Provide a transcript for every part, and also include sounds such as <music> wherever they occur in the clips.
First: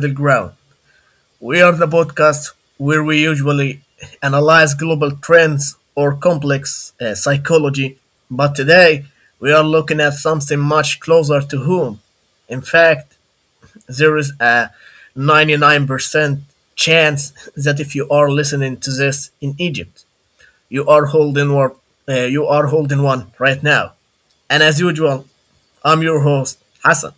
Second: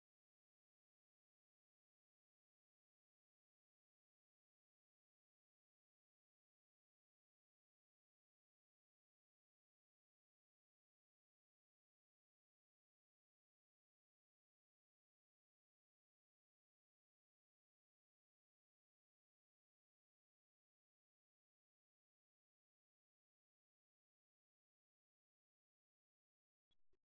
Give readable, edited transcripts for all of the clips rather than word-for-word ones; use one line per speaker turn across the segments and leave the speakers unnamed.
Middle Ground. We are the podcast where we usually analyze global trends or complex psychology, but today we are looking at something much closer to home. In fact, there is a 99% chance that if you are listening to this in Egypt, you are holding you are holding one right now. And as usual, I'm your host, Hassan.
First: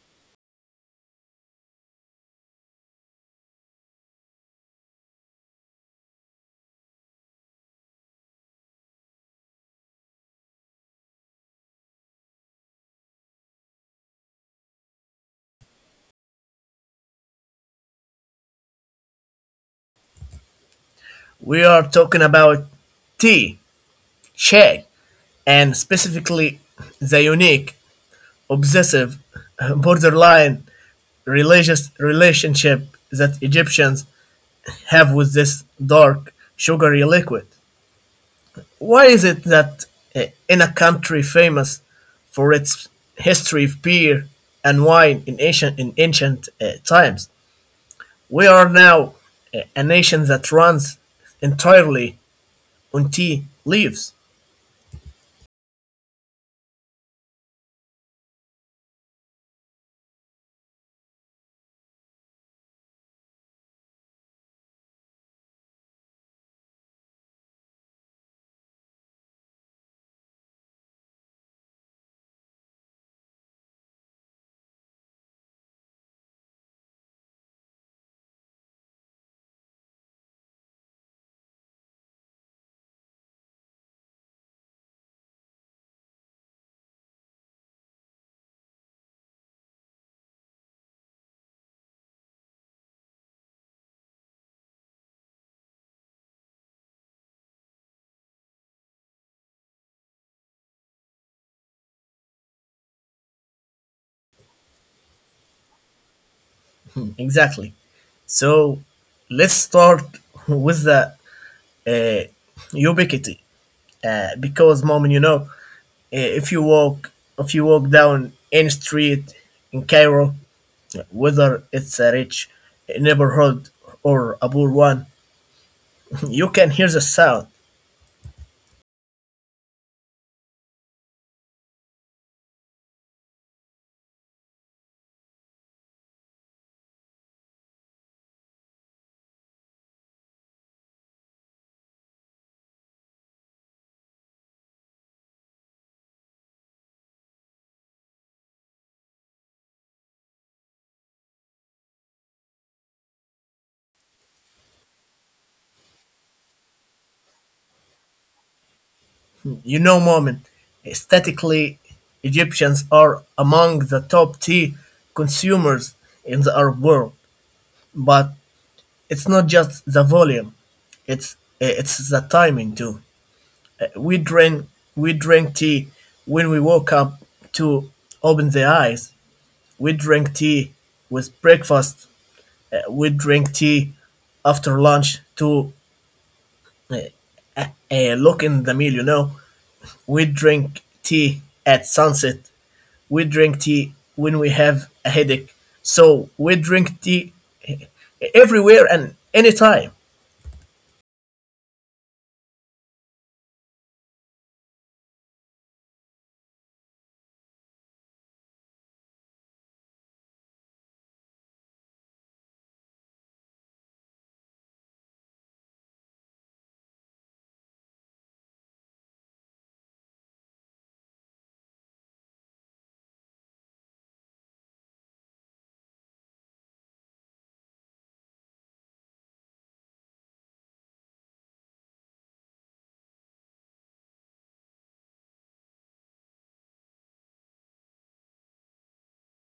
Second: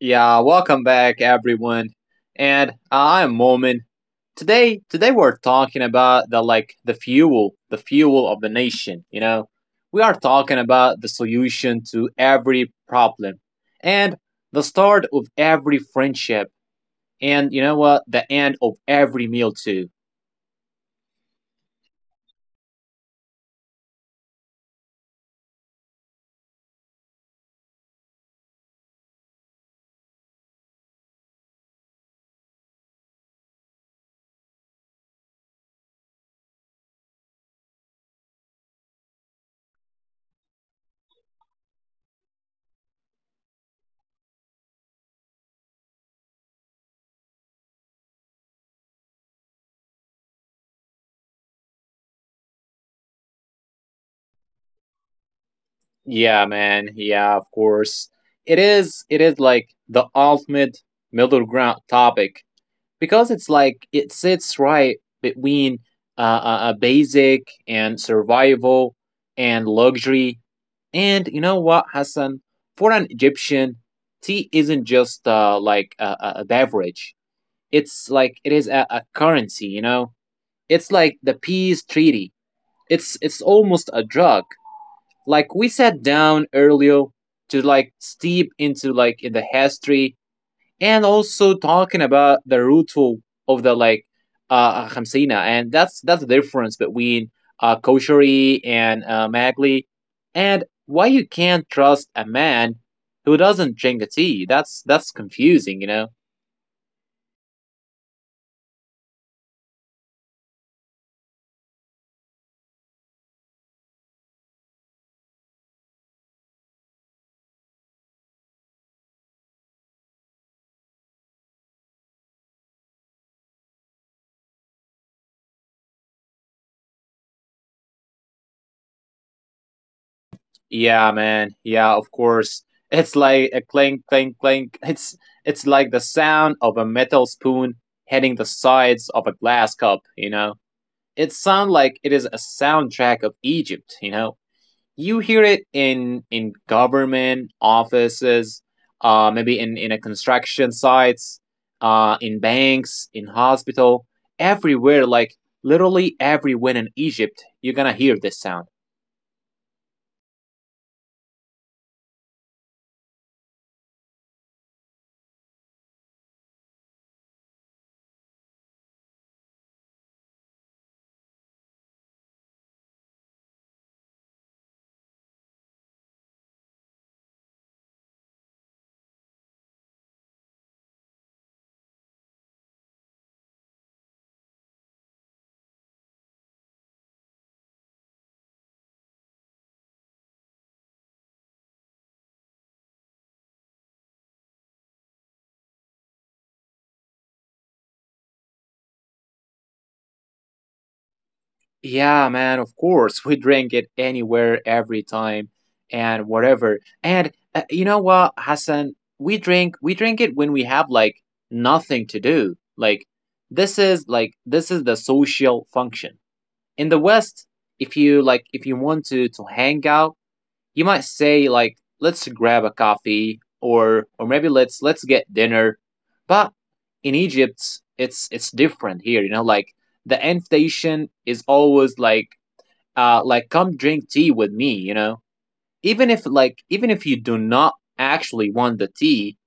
Yeah, welcome back everyone. And I'm Momin. Today we're talking about the fuel, the fuel of the nation, you know. We are talking about the solution to every problem and the start of every friendship and you know what, the end of every meal too.
We are talking about tea, shag, and specifically the unique, obsessive, borderline religious relationship that Egyptians have with this dark, sugary liquid. Why is it that in a country famous for its history of beer and wine in ancient times, we are now a nation that runs entirely on tea leaves?
Yeah, man. Yeah, of course. It is like the ultimate middle ground topic because it's like it sits right between a basic and survival and luxury. And you know what, Hassan? For an Egyptian, tea isn't just like a beverage. It's like it is a currency. You know, it's like the peace treaty. It's almost a drug. Like we sat down earlier to like steep into like in the history and also talking about the root of the like khamsina and that's the difference between kosheri and magli and why you can't trust a man who doesn't drink a tea that's confusing, you know.
Exactly. So let's start with the uh, ubiquity, because moment, you know, uh, if you walk if you walk down any street in Cairo, whether it's a rich neighborhood or a poor one, <laughs> you can hear the sound.
Yeah, man. Yeah, of course. It's like a clink, clink, clink. <laughs> It's like the sound of a metal spoon hitting the sides of a glass cup, you know. It sounds like it is a soundtrack of Egypt, you know. You hear it in government offices, maybe in a construction sites, in banks, in hospital, everywhere. Like literally everywhere in Egypt you're gonna hear this sound.
You know, moment, statically, Egyptians are among the top tea consumers in the Arab world, but it's not just the volume; it's it's the timing too. we drink we drink tea when we woke up to open the eyes. We drink tea with breakfast. We drink tea after lunch to uh, uh, look in the meal. You know, we drink tea at sunset. We drink tea when we have a headache. So we drink tea uh, everywhere and anytime.
Yeah, man, of course we drink it anywhere, every time and whatever. And you know what, Hassan, we drink it when we have like nothing to do. Like this is the social function. In the West, if you like, if you want to hang out, you might say like, let's grab a coffee, or maybe let's get dinner. But in Egypt, it's different here. You know, like the invitation is always like, like, come drink tea with me. You know, even if like even if you do not actually want the tea,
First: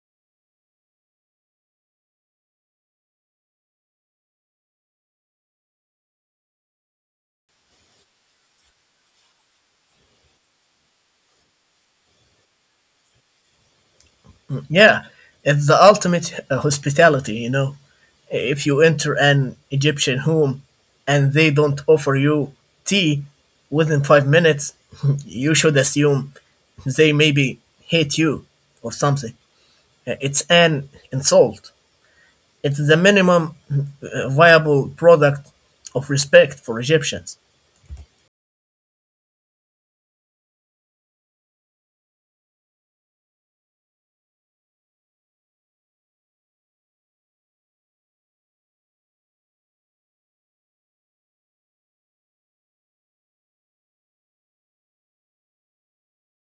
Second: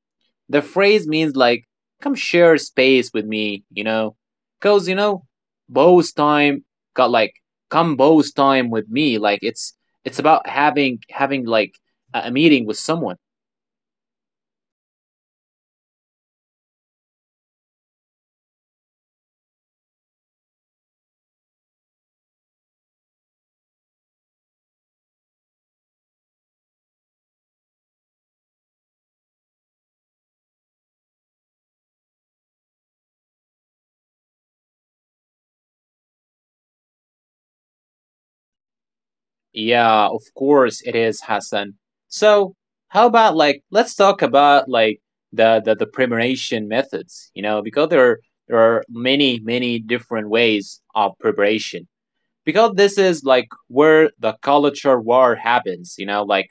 the phrase means like, come share space with me, you know? Because, you know, Bo's time got like, come Bo's time with me. Like, it's about having like a meeting with someone.
Yeah, it's the ultimate hospitality, you know. If you enter an Egyptian home and they don't offer you tea within 5 minutes, <laughs> you should assume they maybe hate you or something. It's an insult. It's the minimum viable product of respect for Egyptians.
Yeah, of course it is, Hassan. So how about like let's talk about like the preparation methods, you know, because there are many different ways of preparation. Because this is like where the culture war happens, you know, like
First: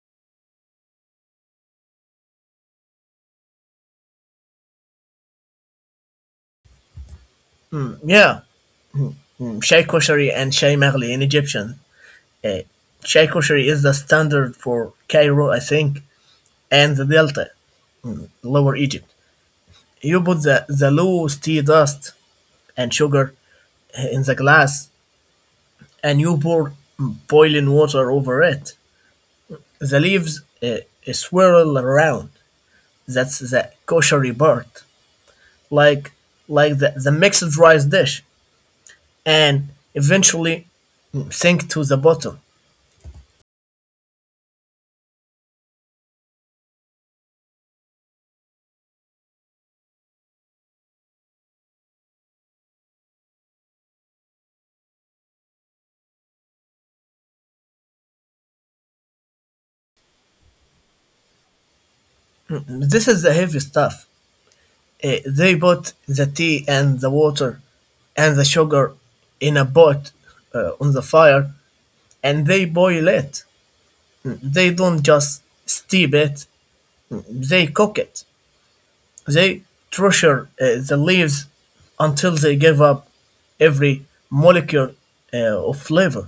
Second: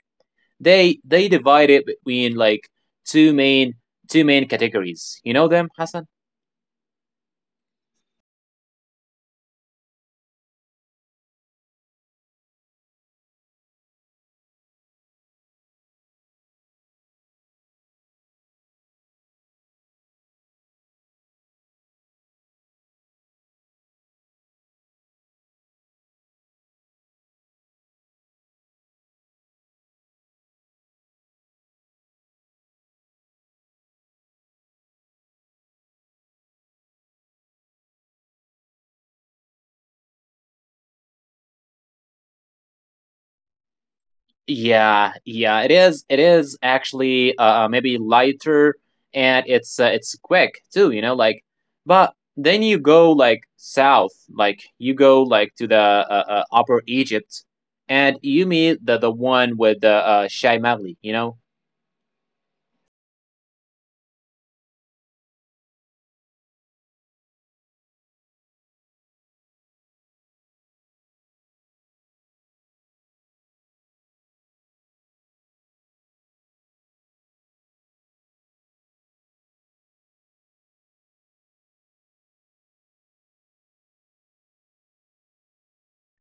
they divide it between like two main two main categories. You know them, Hassan?
Yeah, Shai Koshari and Shai Maghli in Egyptian. Uh, Shai Koshari is the standard for Cairo, I think, and the Delta, Lower Egypt. You put the loose tea dust and sugar in the glass, and you pour boiling water over it. The leaves swirl around. That's the koshery part, like like the mixed rice dish, and eventually sink to the bottom.
Yeah, yeah. It is actually maybe lighter, and it's quick too. You know, like, but then you go like south, like you go like to the Upper Egypt, and you meet the one with the Shai, you know.
This is the heavy stuff. They put the tea and the water and the sugar in a pot on the fire and they boil it. They don't just steep it, they cook it. They treasure the leaves until they give up every molecule uh, of flavor.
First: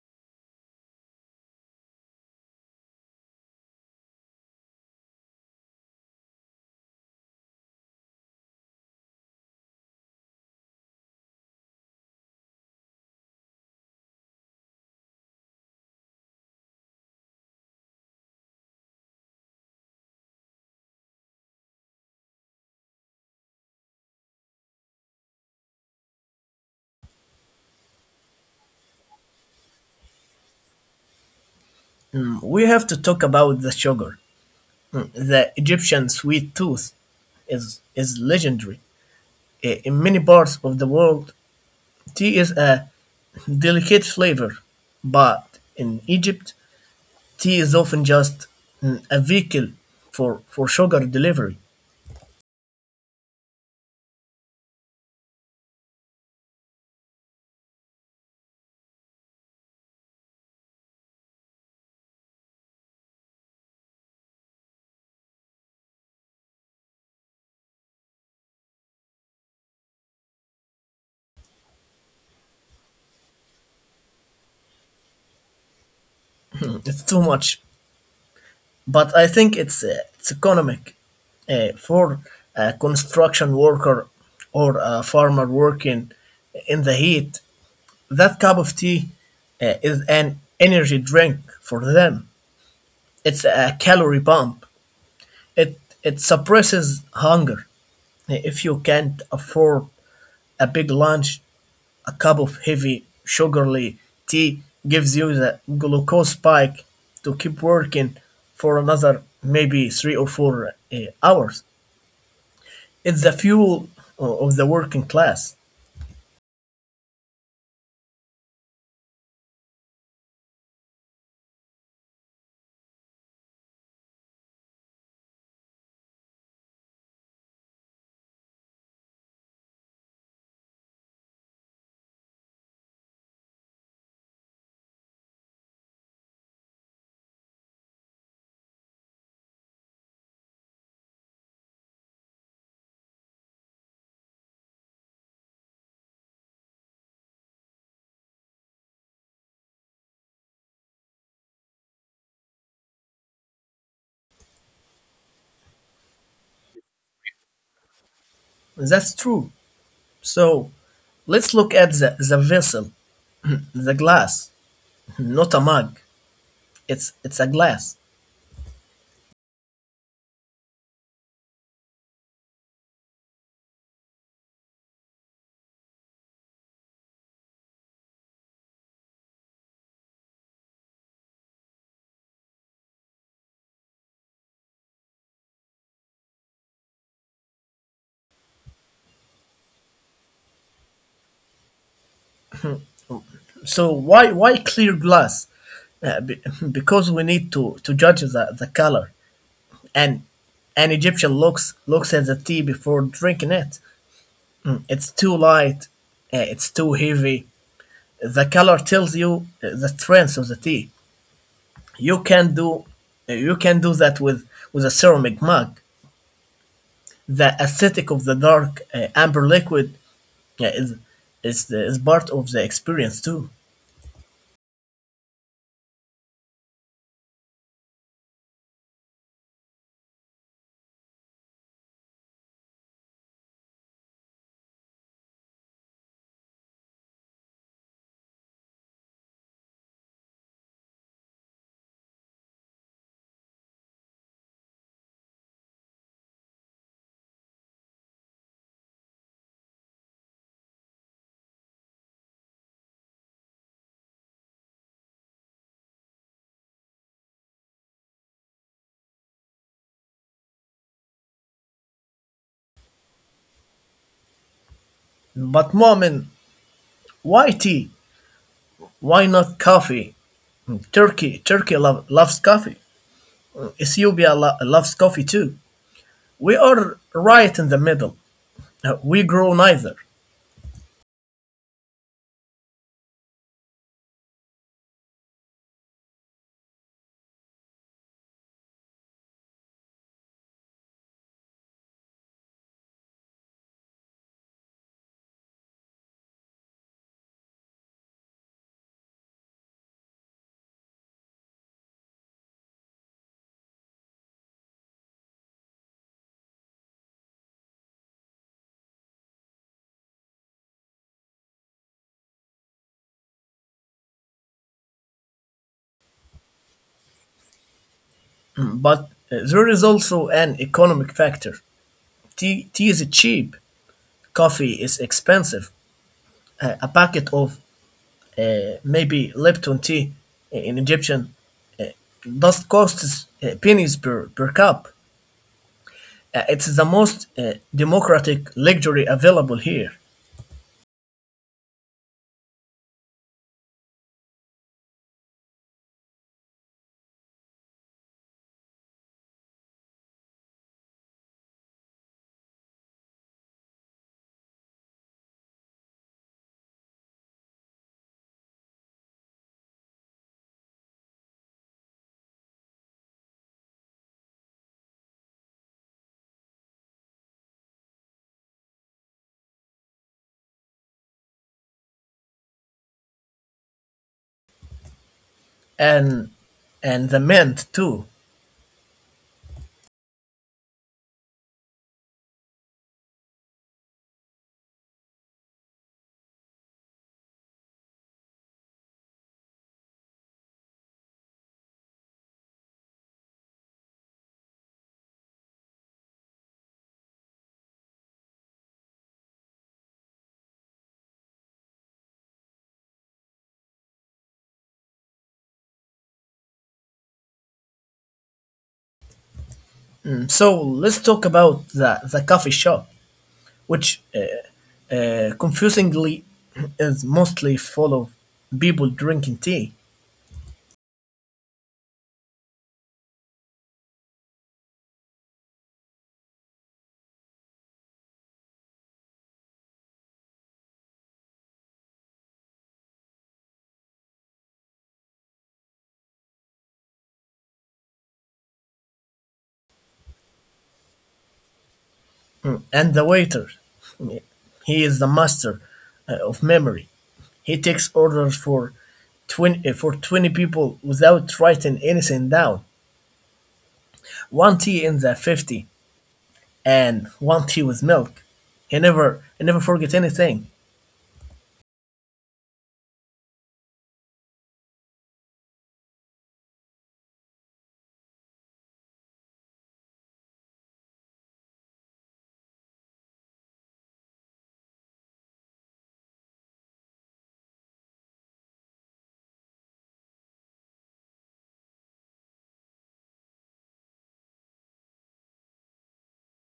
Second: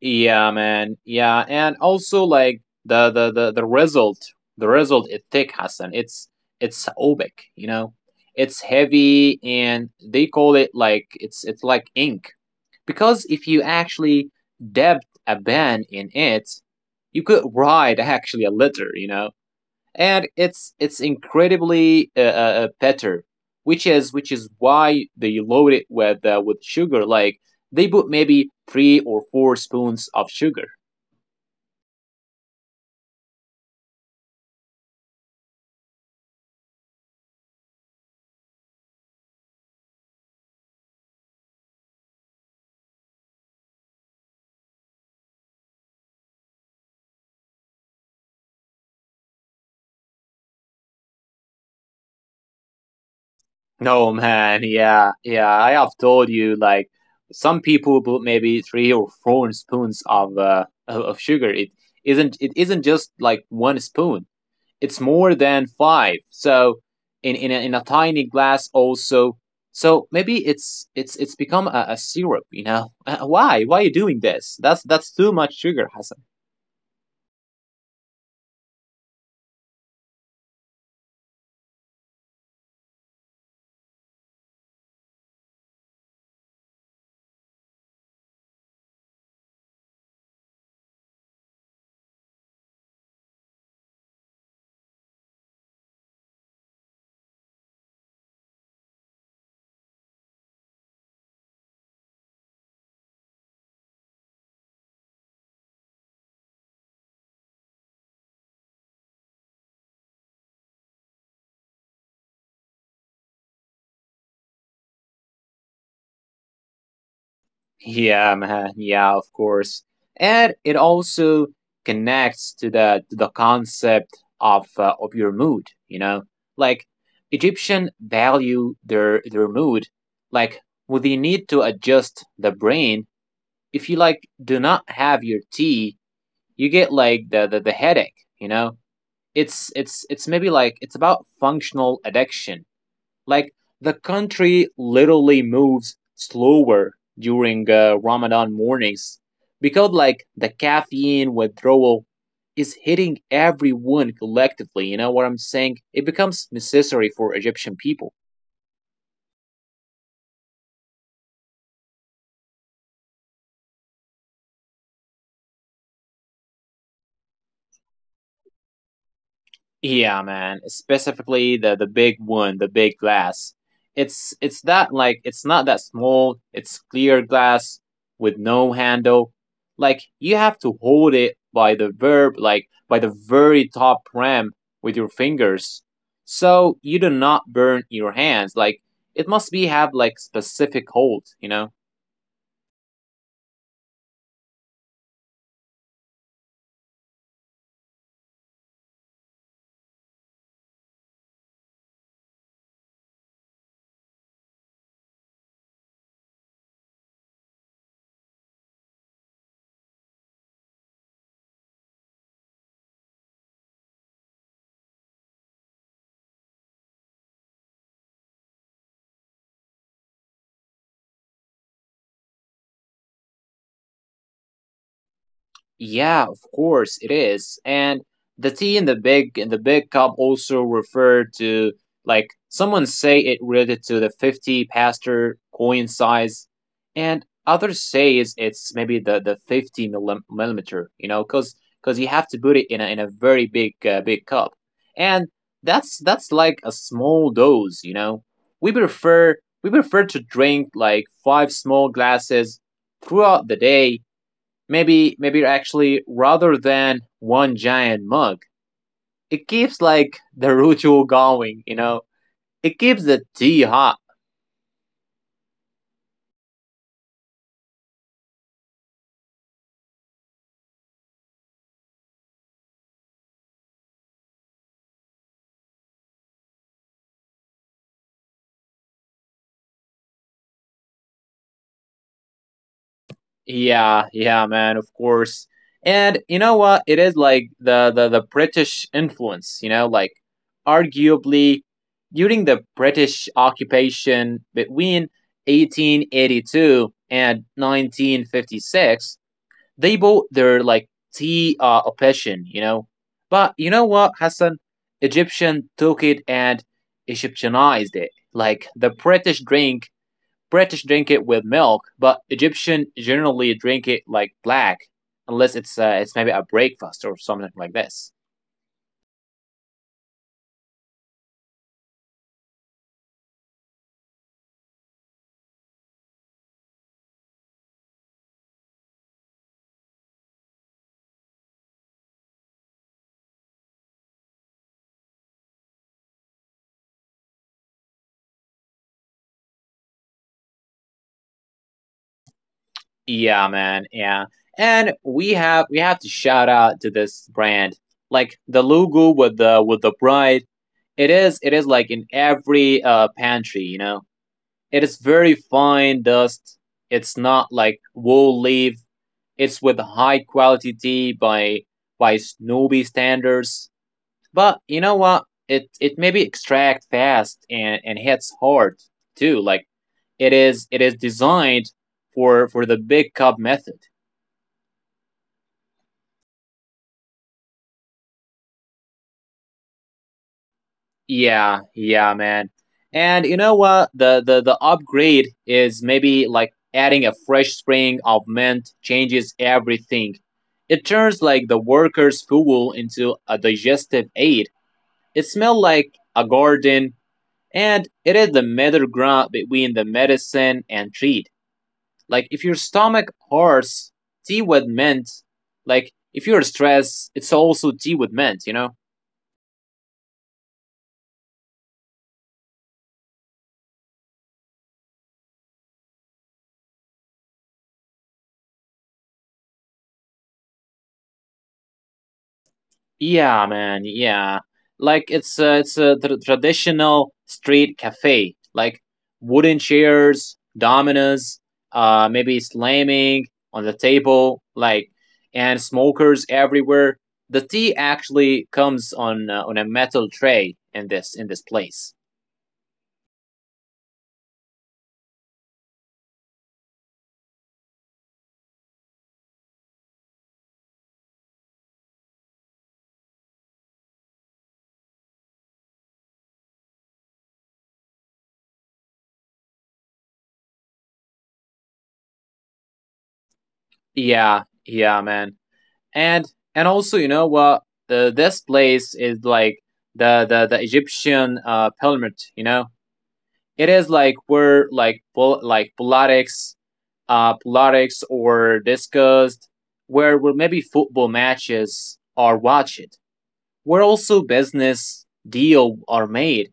Yeah, man. Yeah, and also like the result, the result is thick, Hassan. It's opaque, you know. It's heavy, and they call it like it's like ink, because if you actually dab a pen in it, you could write <laughs> actually a letter, you know. And it's incredibly better, which is why they load it with sugar. Like they put maybe three or four spoons of sugar.
We have to talk about the sugar. The Egyptian sweet tooth is legendary. In many parts of the world, tea is a delicate flavor, but in Egypt, tea is often just a vehicle for sugar delivery.
No, man, yeah, yeah. I have told you like some people put maybe three or four spoons of of sugar. It isn't just like one spoon. It's more than five. So in in a tiny glass also. So maybe it's become a syrup. You know, why are you doing this? That's too much sugar, Hassan.
It's too much, but I think it's economic for a construction worker or a farmer working in the heat. That cup of tea is an energy drink for them. It's a calorie pump. It suppresses hunger. If you can't afford a big lunch, a cup of heavy, sugary tea gives you the glucose spike to keep working for another maybe three or four hours. It's the fuel of the working class.
Yeah, man. Yeah, of course. And it also connects to the concept of your mood. You know, like Egyptian value their mood. Like, would they need to adjust the brain if you like do not have your tea, you get like the headache, you know. It's maybe like it's about functional addiction. Like, the country literally moves slower during Ramadan mornings, because like the caffeine withdrawal is hitting everyone collectively. You know what I'm saying, it becomes necessary for Egyptian people.
That's true. So let's look at the vessel, the glass, <laughs> not a mug. It's a glass.
Yeah, man. Specifically the big one, the big glass. It's that like it's not that small. It's clear glass with no handle. Like you have to hold it by the verb, like by the very top rim with your fingers. So you do not burn your hands. Like, it must be have like specific hold, you know?
So why clear glass? Uh, be- <laughs> because we need to judge the color and an Egyptian looks at the tea before drinking it. It's too light. Uh, it's too heavy. The color tells you the strength of the tea. You can do you can do that with a ceramic mug. The aesthetic of the dark amber liquid uh, is is part of the experience too.
Yeah, of course it is. And the tea in the big cup also referred to like someone say it related to the 50 pastor coin size, and others say it's maybe the 50 millim- millimeter, you know, cuz cuz you have to put it in a very big big cup. And that's like a small dose, you know. We prefer we prefer to drink like 5 small glasses throughout the day, maybe maybe actually rather than one giant mug. It keeps like the ritual going, you know. It keeps the tea hot.
But Momin, why tea? Why not coffee? Turkey loves coffee. Ethiopia loves coffee too. We are right in the middle. We grow neither.
Yeah, yeah, man, of course. And you know what, it is like the British influence, you know. Like, arguably during the British occupation between 1882 and 1956, they bought their like tea a passion, you know. But you know what, Hassan? Egyptian took it and Egyptianized it. Like British drink it with milk, but Egyptian generally drink it like black, unless it's maybe a breakfast or something like this.
But there is also an economic factor. Tea is cheap, coffee is expensive. A packet of maybe Lipton tea in Egyptian does cost pennies per cup. It's the most democratic luxury available here,
Yeah, man. Yeah, and we have to shout out to this brand. Like the logo with the bride, it is like in every pantry, you know. It is very fine dust. It's not like wool leaf. It's with high quality tea by snooby standards. But you know what? It maybe extract fast, and hits hard too. Like it is designed for the big cup method.
and the mint too.
Yeah, yeah, man. And you know what? The upgrade is maybe like adding a fresh spring of mint changes everything. It turns like the workers' fuel into a digestive aid. It smells like a garden, and it is the middle ground between the medicine and treat. Like if your stomach hurts, tea with mint. Like if you're stressed, it's also tea with mint. You know.
So let's talk about the coffee shop, which confusingly <clears throat> is mostly full of people drinking tea.
Yeah, man. Yeah, like it's it's a tr- traditional street cafe, like wooden chairs, dominoes, maybe slamming on the table, like, and smokers everywhere. The tea actually comes on a metal tray in this place.
And the waiter, he is the master of memory. He takes orders for 20 people without writing anything down. One tea in the 50 and one tea with milk. He never forgets anything.
Yeah, yeah, man. And and also, you know what? The this place is like the Egyptian pyramid. You know, it is like where like politics, politics or discussed, where maybe football matches are watched, where also business deal are made.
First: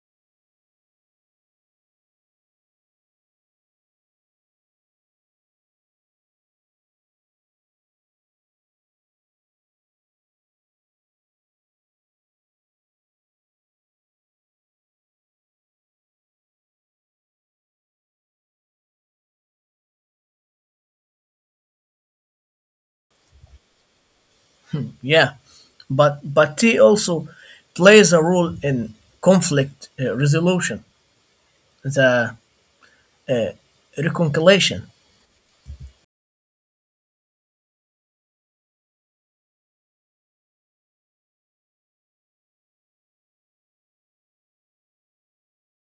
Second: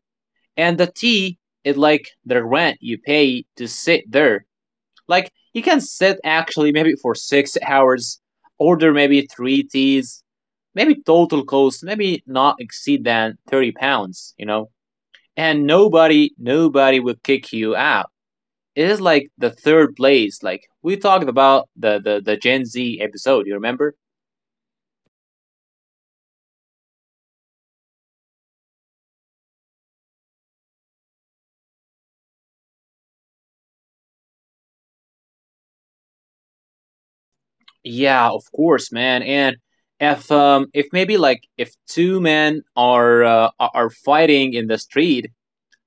And the tea is like the rent you pay to sit there. Like, you can sit actually maybe for 6 hours, order maybe three teas, maybe total cost maybe not exceed than 30 pounds, you know. And nobody will kick you out. It is like the third place. Like we talked about the Gen Z episode. You remember?
Yeah. But tea also plays a role in conflict resolution, the uh, reconciliation.
Yeah, of course, man. And if maybe like if two men are are fighting in the street,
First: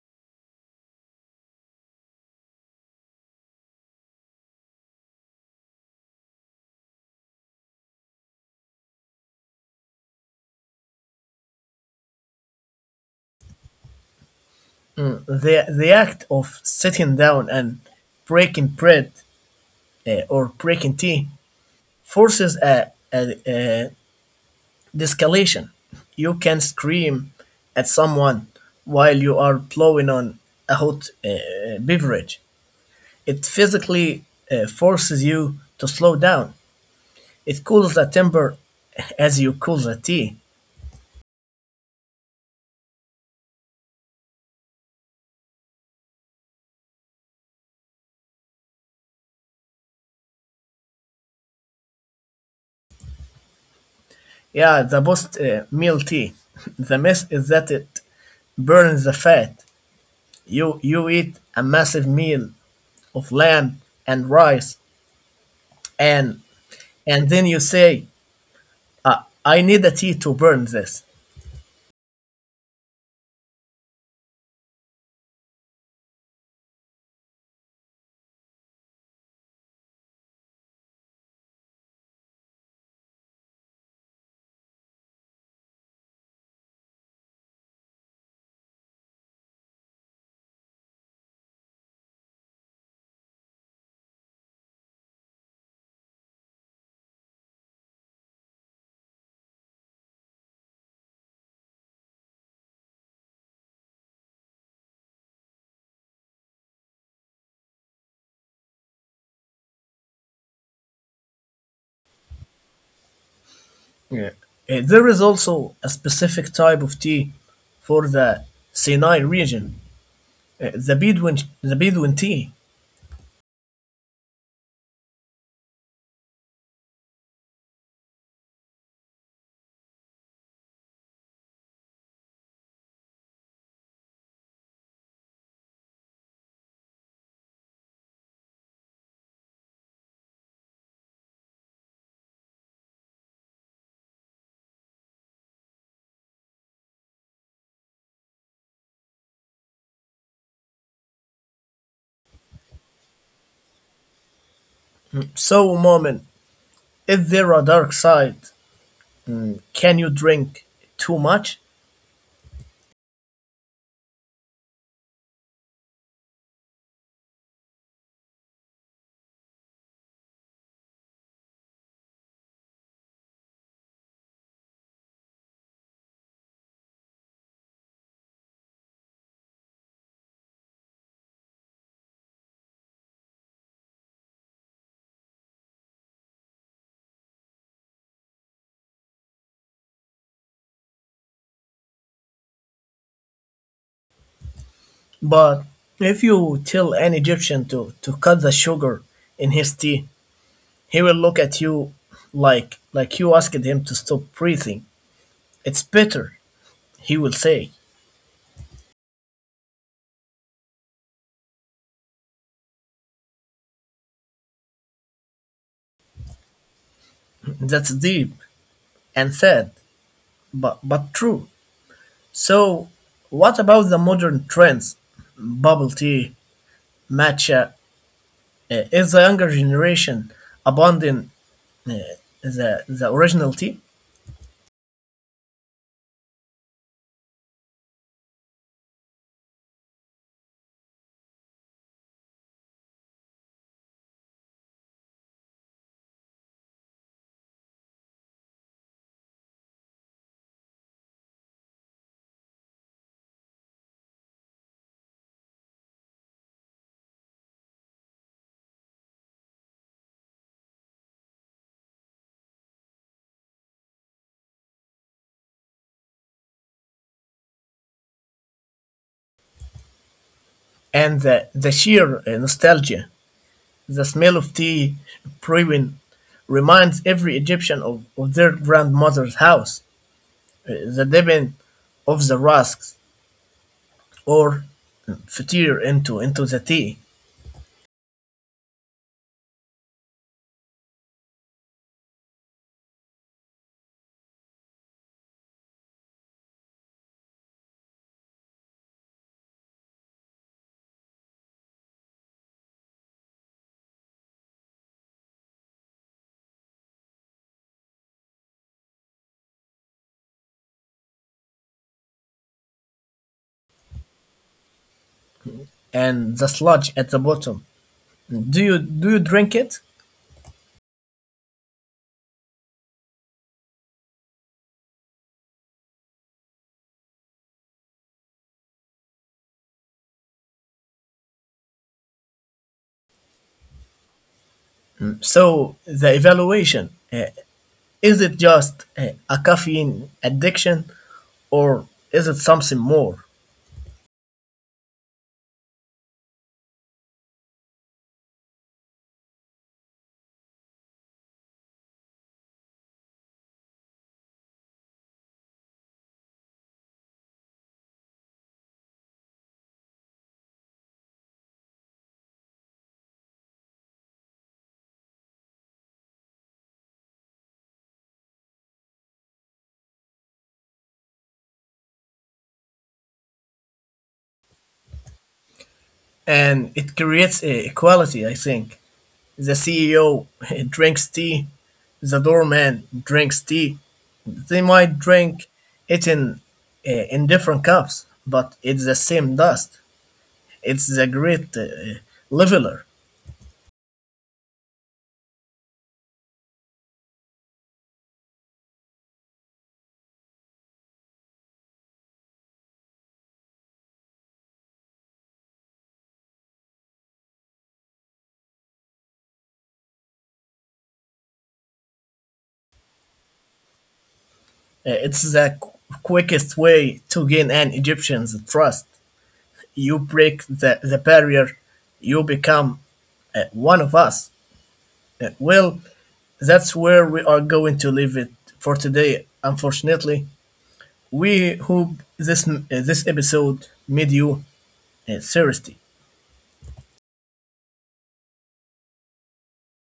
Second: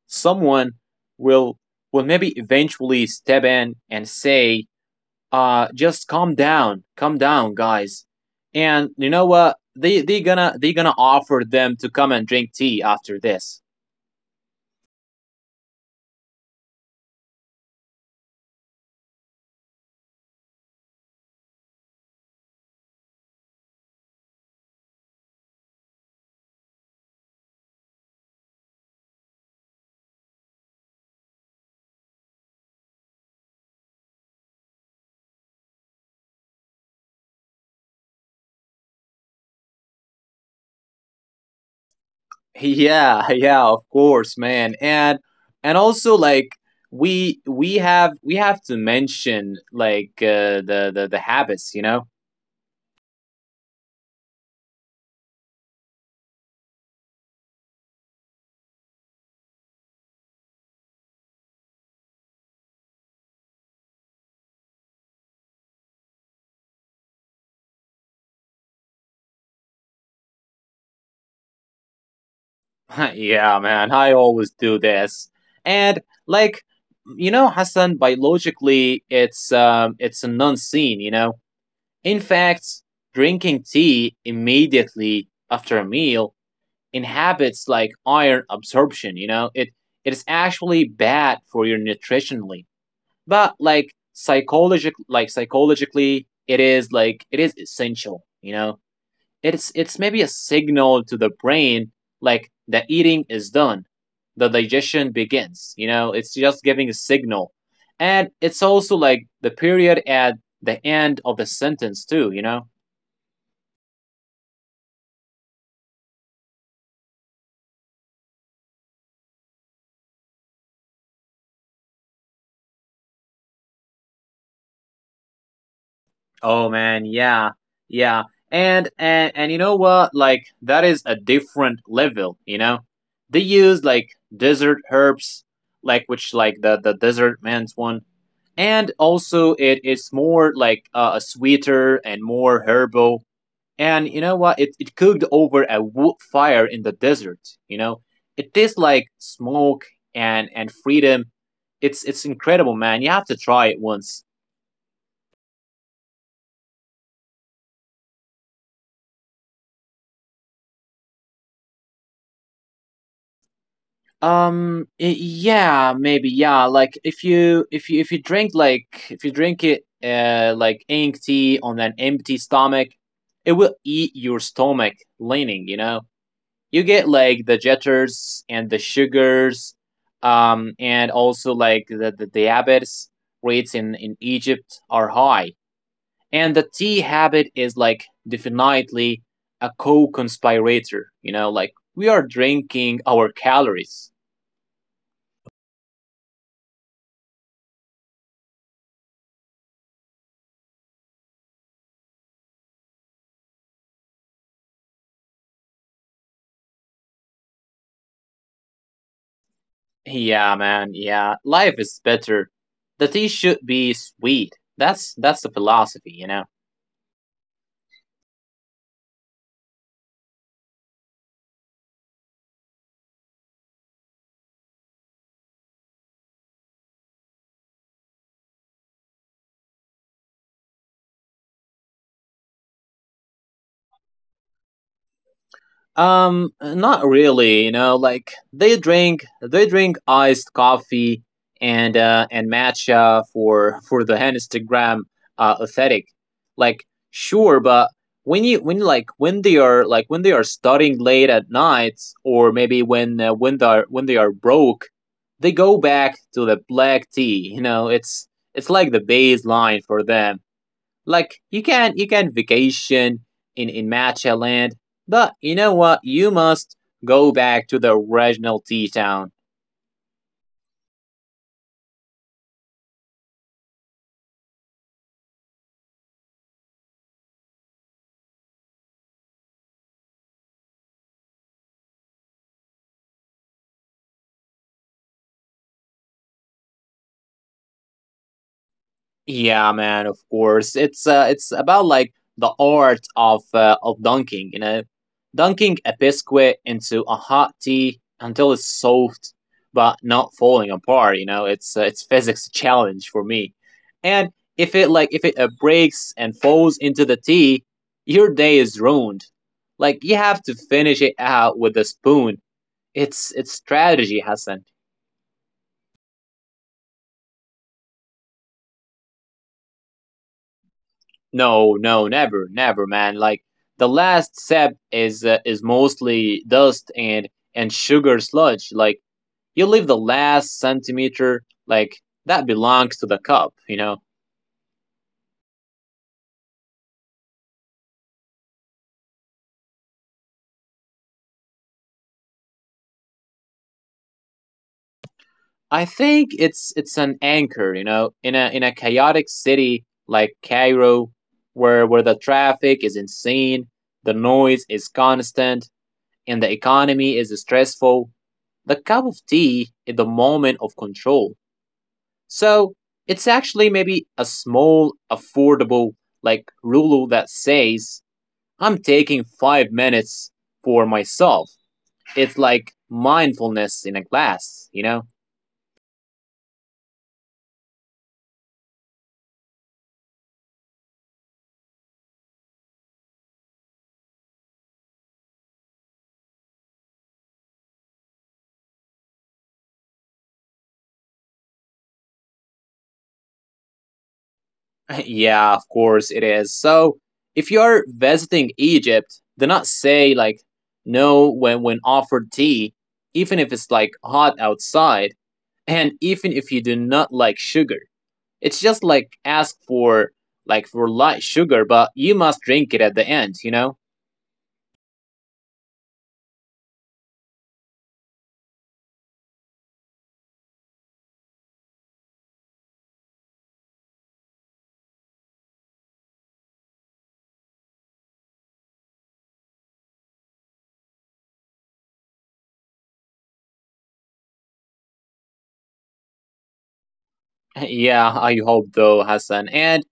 someone will maybe eventually step in and say, just calm down, guys. And you know what? They gonna offer them to come and drink tea after this.
The the act of sitting down and breaking bread or breaking tea forces a de-escalation. You can scream at someone while you are blowing on a hot beverage. It physically forces you to slow down. It cools the temper as you cool the tea.
Yeah, <laughs> yeah, of course, man. And also like, we have to mention like the habits, you know.
Yeah, the best meal tea. <laughs> The mess is that it burns the fat. You eat a massive meal of lamb and rice, and and then you say, I need a tea to burn this.
<laughs> yeah, man, I always do this. And like, you know, Hassan, biologically it's a non-scene, you know. In fact, drinking tea immediately after a meal inhibits like iron absorption, you know. It is actually bad for your nutritionally. But like psychologically, psychologically it is like it is essential, you know. It's maybe a signal to the brain, like the eating is done, the digestion begins, you know. It's just giving a signal, and it's also like the period at the end of the sentence too, you know.
Yeah. There is also a specific type of tea for the Sinai region, uh, the Bedouin, the Bedouin tea.
Oh, man, yeah, yeah, and you know what? Like, that is a different level. You know, they use like desert herbs, like which like the desert man's one, and also it is more like a sweeter and more herbal. And you know what? It cooked over a wood fire in the desert. You know, it tastes like smoke and freedom. It's incredible, man. You have to try it once.
So, Moment, is there a dark side? Can you drink too much?
Y- yeah, maybe, yeah. Like if you if you if you drink like if you drink it like ink tea on an empty stomach, it will eat your stomach lining, you know. You get like the jitters and the sugars. Um, and also like the diabetes rates in Egypt are high. And the tea habit is like definitely a co-conspirator, you know, like we are drinking our calories.
But if you tell an Egyptian to cut the sugar in his tea, he will look at you like you asked him to stop breathing. It's bitter, he will say.
Yeah, man. Yeah, life is better. The tea should be sweet. That's the philosophy, you know.
That's deep and sad, but true. So, what about the modern trends? Bubble tea, matcha. Uh, is the younger generation abandoning uh, the original tea
Not really. You know, like they drink iced coffee and matcha for the Instagram aesthetic. Like, sure, but when you when like when they are like when they are studying late at nights, or maybe when they are broke, they go back to the black tea. You know, it's like the baseline for them. Like, you can vacation in Matcha Land, but you know what? You must go back to the original tea town.
and the sheer nostalgia? The smell of tea brewing reminds every Egyptian of their grandmother's house, the dipping of the rusks or fatir into the tea
Yeah, man, of course. It's about like the art of dunking, you know, dunking a biscuit into a hot tea until it's soft but not falling apart. You know, it's physics challenge for me. And if it like if it breaks and falls into the tea, your day is ruined. Like you have to finish it out with a spoon. It's strategy, Hassan.
and the sludge at the bottom. Do you drink it?
No, no, never, never, man. Like, the last sip is mostly dust and sugar sludge. Like, you leave the last centimeter, like, that belongs to the cup. You know.
So the evaluation is it just a caffeine addiction, or is it something more?
I think it's an anchor. You know, in a chaotic city like Cairo, where the traffic is insane, the noise is constant, and the economy is stressful. The cup of tea is the moment of control. So it's actually maybe a small, affordable, like rule that says, I'm taking 5 minutes for myself. It's like mindfulness in a glass, you know?
And it creates a equality, I think. The CEO <laughs> drinks tea, the doorman drinks tea. They might drink it in different cups, but it's the same dust. It's the great leveler.
<laughs> yeah, of course it is. So if you're visiting Egypt, do not say like no when when offered tea, even if it's like hot outside, and even if you do not like sugar. It's just like ask for light sugar, but you must drink it at the end, you know?
It's the quickest way to gain an Egyptian's trust. You break the barrier, you become one of us. Well, that's where we are going to leave it for today. Unfortunately, we hope this this episode made you thirsty.
<laughs> Yeah, I hope though, Hassan. And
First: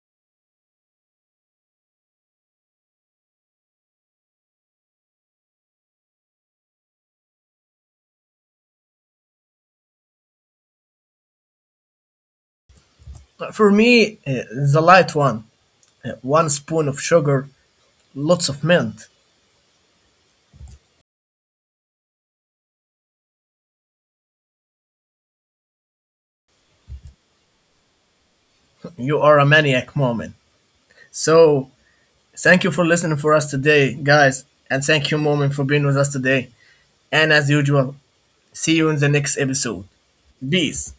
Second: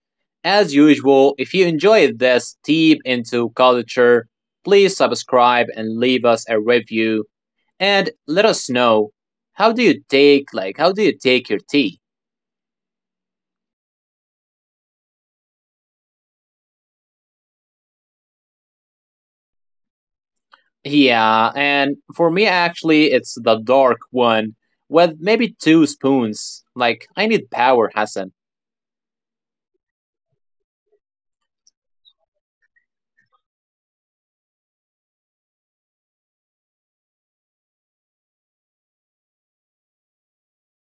as usual, if you enjoyed this deep into culture, please subscribe and leave us a review, and let us know how do you take your tea?
For me, the light one, one spoon of sugar, lots of mint.
Yeah, and for me, actually, it's the dark one with maybe 2 spoons. Like, I need power, Hassan.
You are a maniac, moment. So thank you for listening for us today, guys, and thank you, moment, for being with us today. And as usual, see you in the next episode. This.